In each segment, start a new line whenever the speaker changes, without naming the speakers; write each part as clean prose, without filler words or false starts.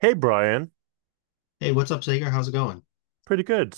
Hey Brian,
Hey, what's up, Sager? How's it going?
pretty good.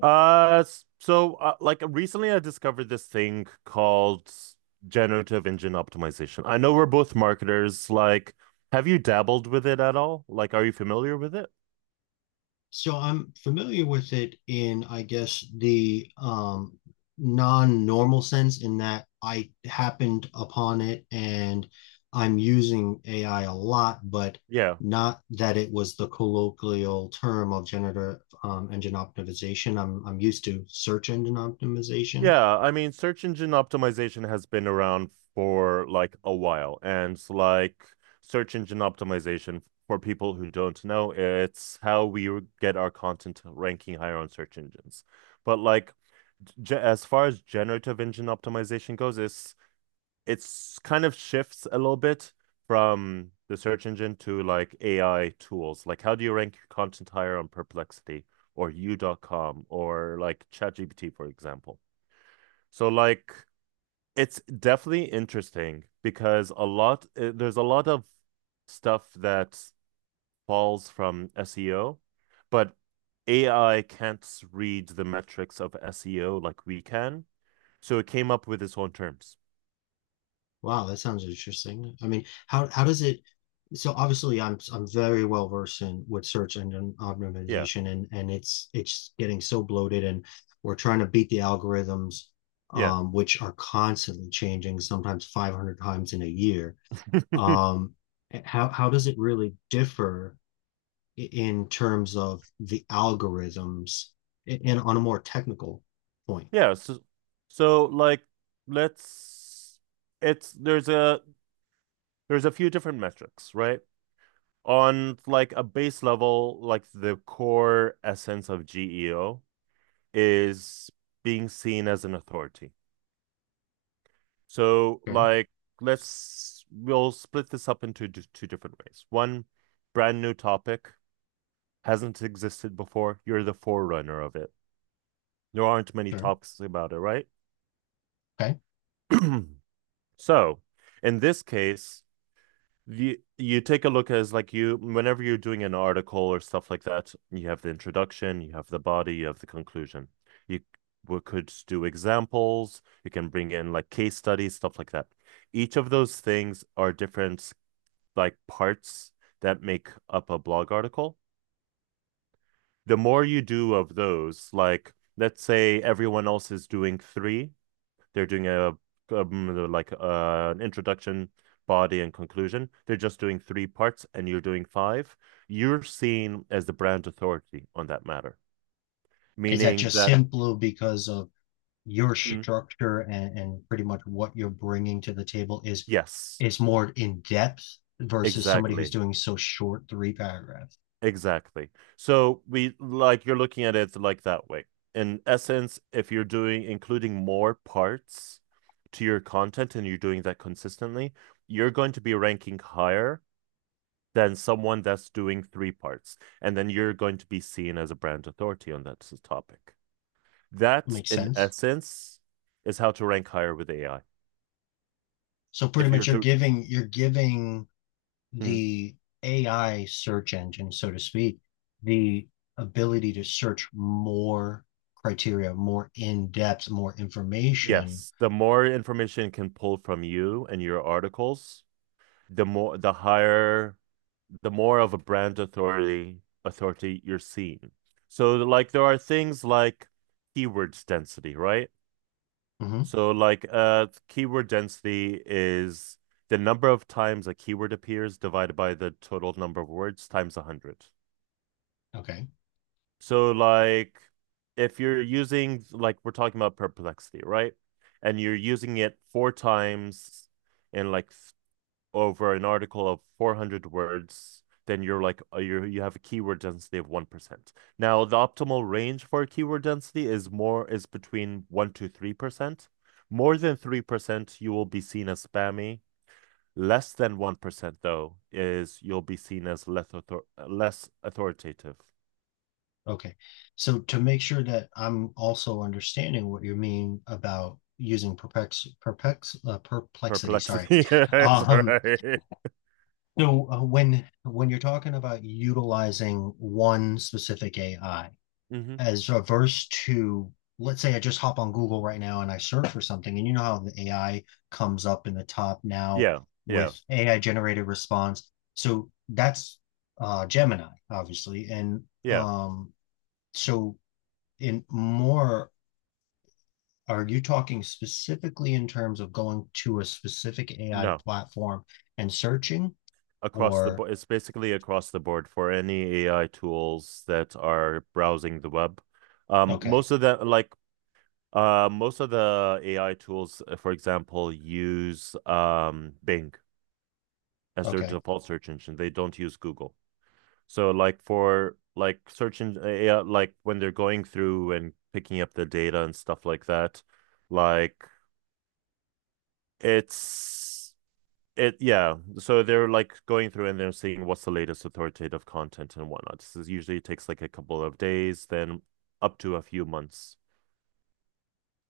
Like recently I discovered this thing called generative engine optimization. I know we're both marketers. Like, have you dabbled with it at all? Like, are you familiar with it?
So I'm familiar with it in, I guess, the non-normal sense in that I happened upon it and I'm using AI a lot, but
Yeah.
not that it was the colloquial term of generative engine optimization. I'm used to search engine optimization.
Yeah, I mean, search engine optimization has been around for like a while, and like search engine optimization for people who don't know, it's how we get our content ranking higher on search engines. But like as far as generative engine optimization goes, it's kind of shifts a little bit from the search engine to like AI tools. Like how do you rank your content higher on Perplexity or U.com or like ChatGPT, for example? So like it's definitely interesting because a lot there's a lot of stuff that falls from SEO, but AI can't read the metrics of SEO like we can. So it came up with its own terms.
Wow, that sounds interesting. I mean, how does it? So obviously, I'm very well versed in with search engine
Yeah.
optimization, and it's getting so bloated, and we're trying to beat the algorithms,
Yeah.
which are constantly changing, sometimes 500 times in a year. Um, how does it really differ in terms of the algorithms, and on a more technical point?
yeah. So so like let's it's there's a There's a few different metrics, right? On like a base level, like the core essence of GEO is being seen as an authority. So
Okay,
like let's we'll split this up into two different ways. One brand new topic hasn't existed before. You're the forerunner of it. There aren't many
sure.
topics about it, right?
Okay,
So, in this case, you take a look as like you whenever you're doing an article or stuff like that, you have the introduction, you have the body, you have the conclusion. You We could do examples, you can bring in like case studies, stuff like that. Each of those things are different like parts that make up a blog article. The more you do of those, like let's say everyone else is doing three, they're doing a, like an introduction, body, and conclusion. They're just doing three parts, and you're doing five. You're seen as the brand authority on that matter,
is that
meaning
just
that
simply because of your
mm,
structure and pretty much what you're bringing to the table
yes,
is more in depth versus somebody who's
exactly,
doing so short three paragraphs?
exactly. So we like you're looking at it like that way. In essence, if you're doing including more parts to your content and you're doing that consistently, you're going to be ranking higher than someone that's doing three parts. And then you're going to be seen as a brand authority on that topic. That,
Makes
in
sense.
essence, is how to rank higher with AI.
So pretty
If
much
you're
you're
to,
giving you're giving
Mm.
the AI search engine, so to speak, the ability to search more criteria, more in depth, more information.
Yes, the more information it can pull from you and your articles, the more, the higher, the more of a brand authority you're seen. So, like, there are things like keywords density, right?
Hmm.
So like keyword density is the number of times a keyword appears divided by the total number of words times 100.
Okay.
So like if you're using like we're talking about perplexity, right? And you're using it four times in like over an article of 400 words, then you're like you have a keyword density of 1%. Now, the optimal range for a keyword density is between 1 to 3%. More than 3%, you will be seen as spammy. Less than 1% though is you'll be seen as less authoritative.
Okay. So to make sure that I'm also understanding what you mean about using perplexity, sorry.
Perplexity is
Um,
right.
so when you're talking about utilizing one specific AI
Hmm.
as averse to, let's say, I just hop on Google right now and I search for something, and you know how the AI comes up in the top now
Yeah, yeah,
with AI generated response. So that's Gemini, obviously. And
yeah.
um so in more, are you talking specifically in terms of going to a specific AI
No.
platform and searching?
Across the
Or,
board. It's basically across the board for any AI tools that are browsing the web. Um,
okay,
most of the like Most of the AI tools, for example, use Bing as their
okay,
default search engine. They don't use Google. So like for like search engine, like when they're going through and picking up the data and stuff like that, like it's it yeah, so they're like going through and they're seeing what's the latest authoritative content and whatnot. This is usually takes like a couple of days then up to a few months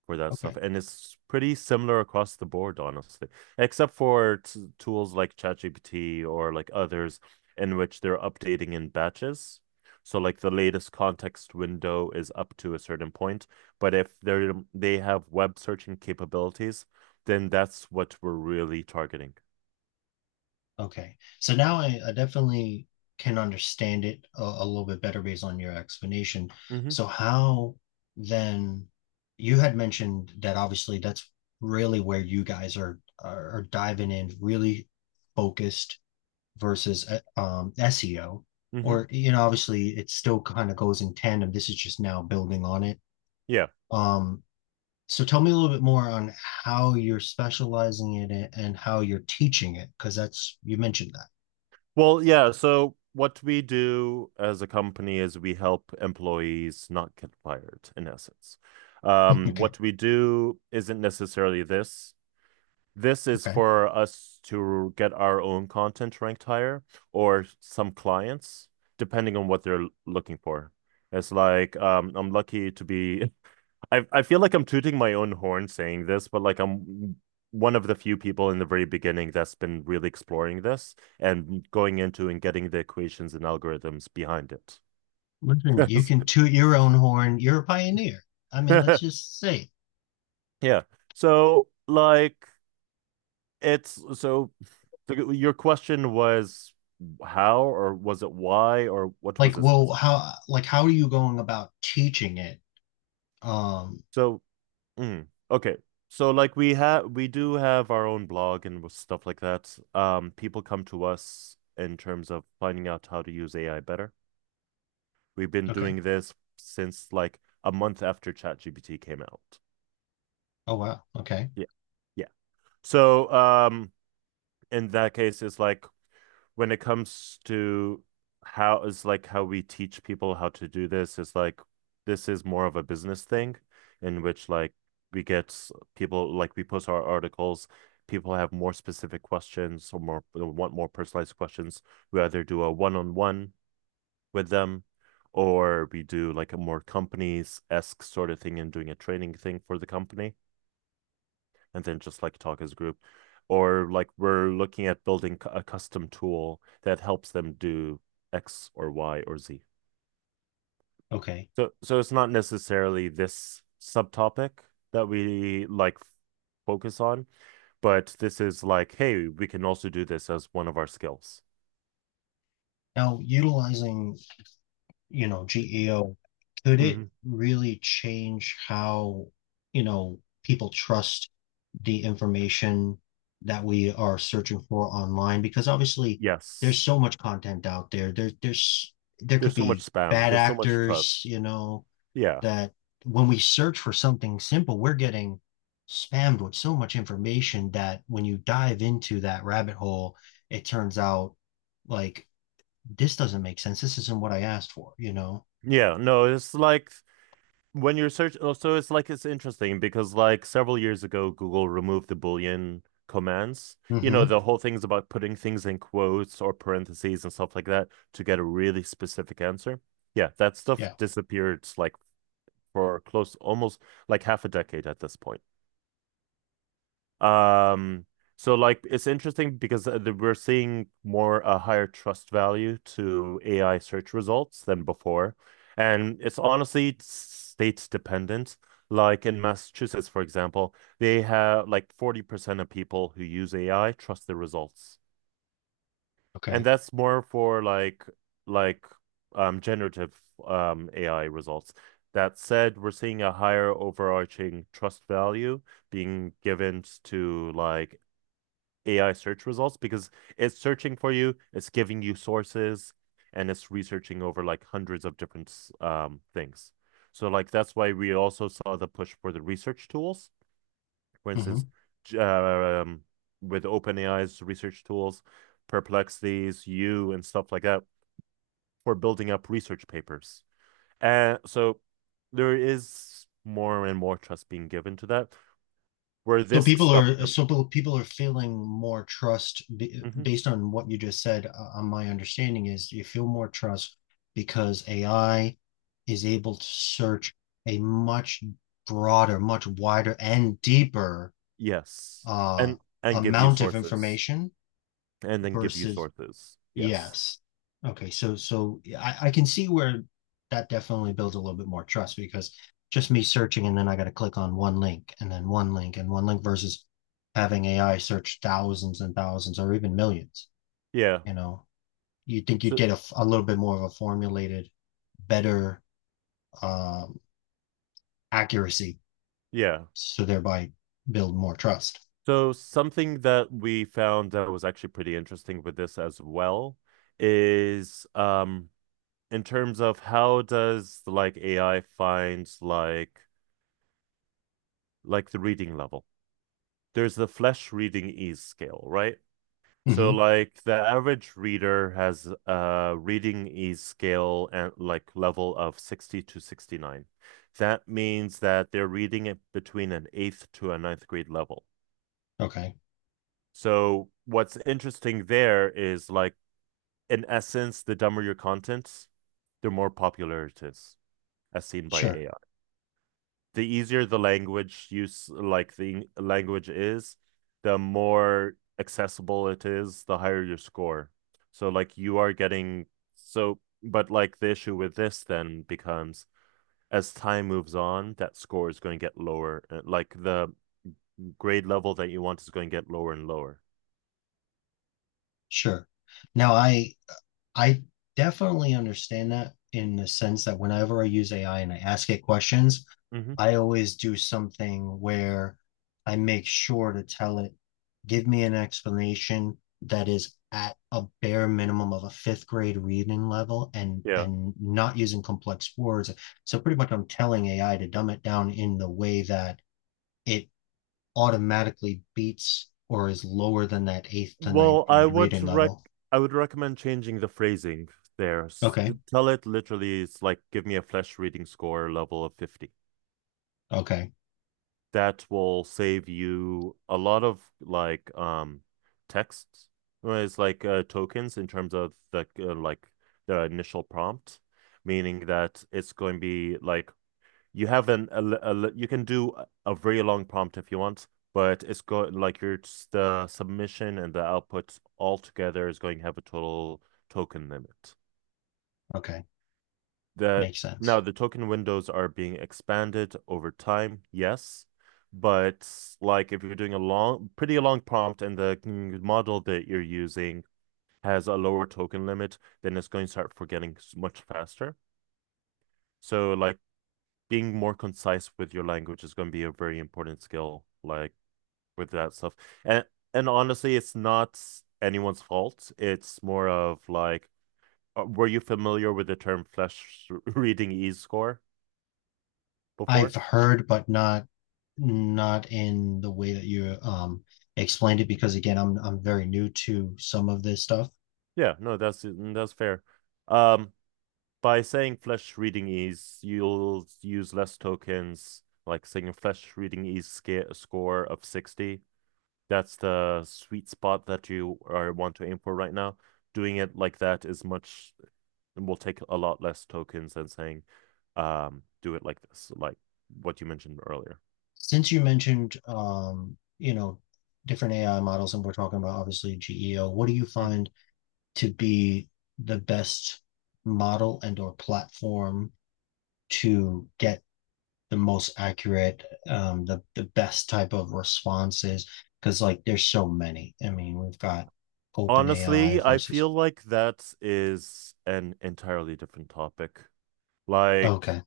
for that stuff,
okay,
and it's pretty similar across the board, honestly, except for tools like ChatGPT or like others in which they're updating in batches. So like the latest context window is up to a certain point, but if they have web searching capabilities, then that's what we're really targeting.
okay. So now I definitely can understand it a little bit better based on your explanation.
Hmm.
So how then, you had mentioned that obviously that's really where you guys are diving in, really focused versus SEO,
Hmm.
or you know, obviously it still kind of goes in tandem. This is just now building on it.
Yeah.
Um, so tell me a little bit more on how you're specializing in it and how you're teaching it, because that's you mentioned that.
Well, yeah. So what we do as a company is we help employees not get fired, in essence.
Okay,
What we do isn't necessarily this. This is
okay.
for us to get our own content ranked higher or some clients, depending on what they're looking for. It's like I'm lucky to be I feel like I'm tooting my own horn saying this, but like I'm one of the few people in the very beginning that's been really exploring this and going into and getting the equations and algorithms behind it.
Listen, you can toot your own horn. You're a pioneer. I mean, let's just say,
Yeah. So like it's so your question was how, or was it why, or what was
like,
this?
well, how, like, how are you going about teaching it? Um,
So mm, okay. So like we do have our own blog and stuff like that. People come to us in terms of finding out how to use AI better. We've been
okay.
doing this since like a month after ChatGPT came out.
Oh wow. Okay.
Yeah. Yeah. So um, in that case it's like when it comes to how is like how we teach people how to do this is like this is more of a business thing in which like we get people like we post our articles, people have more specific questions or more want more personalized questions. We either do a one-on-one with them, or we do like a more companies-esque sort of thing and doing a training thing for the company and then just like talk as a group, or like we're looking at building a custom tool that helps them do x or y or z.
Okay.
So it's not necessarily this subtopic that we like focus on, but this is like, hey, we can also do this as one of our skills.
Now, utilizing, you know, GEO, could it
Mhm.
really change how, you know, people trust the information that we are searching for online? Because obviously there's
Yes,
so much content out there. There there could be bad
there's so much
actors,
trust.
you know,
Yeah,
that when we search for something simple, we're getting spammed with so much information that when you dive into that rabbit hole, it turns out, like, this doesn't make sense. This isn't what I asked for, you know?
yeah, no, it's like when you're searching, oh, so it's like it's interesting because like several years ago Google removed the Boolean commands. You know,
Hmm.
the whole thing's about putting things in quotes or parentheses and stuff like that to get a really specific answer. Yeah, that stuff
Yeah.
disappeared like for close almost like half a decade at this point. Um, so like it's interesting because we're seeing more a higher trust value to AI search results than before, and it's honestly state dependent. Like in Massachusetts, for example, they have like 40% of people who use AI trust the results. And
Okay.
that's more for like like generative AI results. That said, we're seeing a higher overarching trust value being given to like AI search results because it's searching for you, it's giving you sources, and it's researching over like hundreds of different things. So like that's why we also saw the push for the research tools. For instance,
Hmm.
j- um, with OpenAI's research tools, Perplexity's you and stuff like that, for building up research papers. And so there is more and more trust being given to that, where
So
this
people
stuff
are
comes.
so people are feeling more trust
Mm-hmm.
based on what you just said. My understanding is you feel more trust because AI is able to search a much broader, much wider, and deeper
Yes.
uh,
And give you
amount of
sources.
information
And then give you
versus.
sources. Yes.
Yes. Okay, so so yeah, I can see where that definitely builds a little bit more trust because just me searching and then I got to click on one link and then one link and one link versus having AI search thousands and thousands or even millions,
Yeah.
you know. You'd think you'd
So
get a, a little bit more of a formulated, better um, accuracy,
yeah.
so thereby build more trust.
So something that we found that was actually pretty interesting with this as well is in terms of how does like AI find like the reading level. There's the flesh reading ease scale, right? So
Hmm.
like the average reader has a reading ease scale and like level of 60 to 69. That means that they're reading it between an eighth to a ninth grade level.
Okay,
So what's interesting there is like in essence, the dumber your content, the more popular it is, as seen by
sure,
AI. The easier the language is, the more accessible it is, the higher your score. So like you are getting but like the issue with this then becomes as time moves on, that score is going to get lower. Like the grade level that you want is going to get lower and lower.
sure. Now I definitely understand that in the sense that whenever I use AI and I ask it questions,
Hmm.
I always do something where I make sure to tell it, give me an explanation that is at a bare minimum of a fifth grade reading level and
Yeah.
not using complex words. So pretty much I'm telling AI to dumb it down in the way that it automatically beats or is lower than that eighth to ninth
Well,
grade reading level.
I would recommend changing the phrasing there.
Okay,
Tell it literally, it's like, give me a flesh reading score level of 50.
okay,
That will save you a lot of like texts, whereas like tokens in terms of the the initial prompt, meaning that it's going to be like you have an a, you can do a very long prompt if you want, but it's going like your the submission and the output all together is going to have a total token limit
okay.
that
Makes
now.
sense.
The token windows are being expanded over time, yes. But like if you're doing a pretty long prompt and the model that you're using has a lower token limit, then it's going to start forgetting much faster. So like being more concise with your language is going to be a very important skill, like with that stuff. And and honestly, it's not anyone's fault. It's more of like, were you familiar with the term flash reading E score
I've
before?
heard, but not not in the way that you explained it because again, I'm very new to some of this stuff.
Yeah, no, that's that's fair. Um, by saying flesh reading ease, you'll use less tokens, like saying a flesh reading ease score of 60. That's the sweet spot that you are want to aim for right now. Doing it like that is much will take a lot less tokens than saying do it like this, like what you mentioned earlier.
Since you mentioned you know, different AI models and we're talking about obviously GEO, what do you
Hmm.
find to be the best model and or platform to get the most accurate, the best type of responses? Because like there's so many. I mean, we've got
Honestly,
OpenAI
I feel
versus.
like that is an entirely different topic. Like
Okay.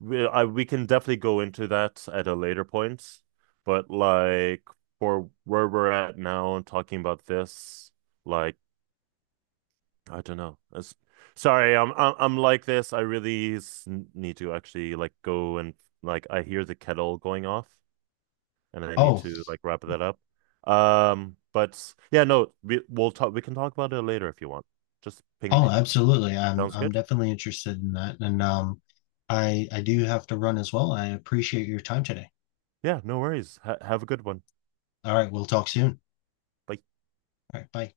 we can definitely go into that at a later point, but like for where we're at now and talking about this, like I don't know. Sorry, I'm like this. I really need to actually like go and I hear the kettle going off, and I need
Oh,
to like wrap that up. But yeah, no, we'll talk. We can talk about it later if you want. Just ping
oh,
me.
absolutely. I'm
Sounds
I'm
good.
definitely interested in that. And I do have to run as well. I appreciate your time today.
Yeah, no worries. Ha Have a good one.
All right, we'll talk soon.
Bye.
All right, bye.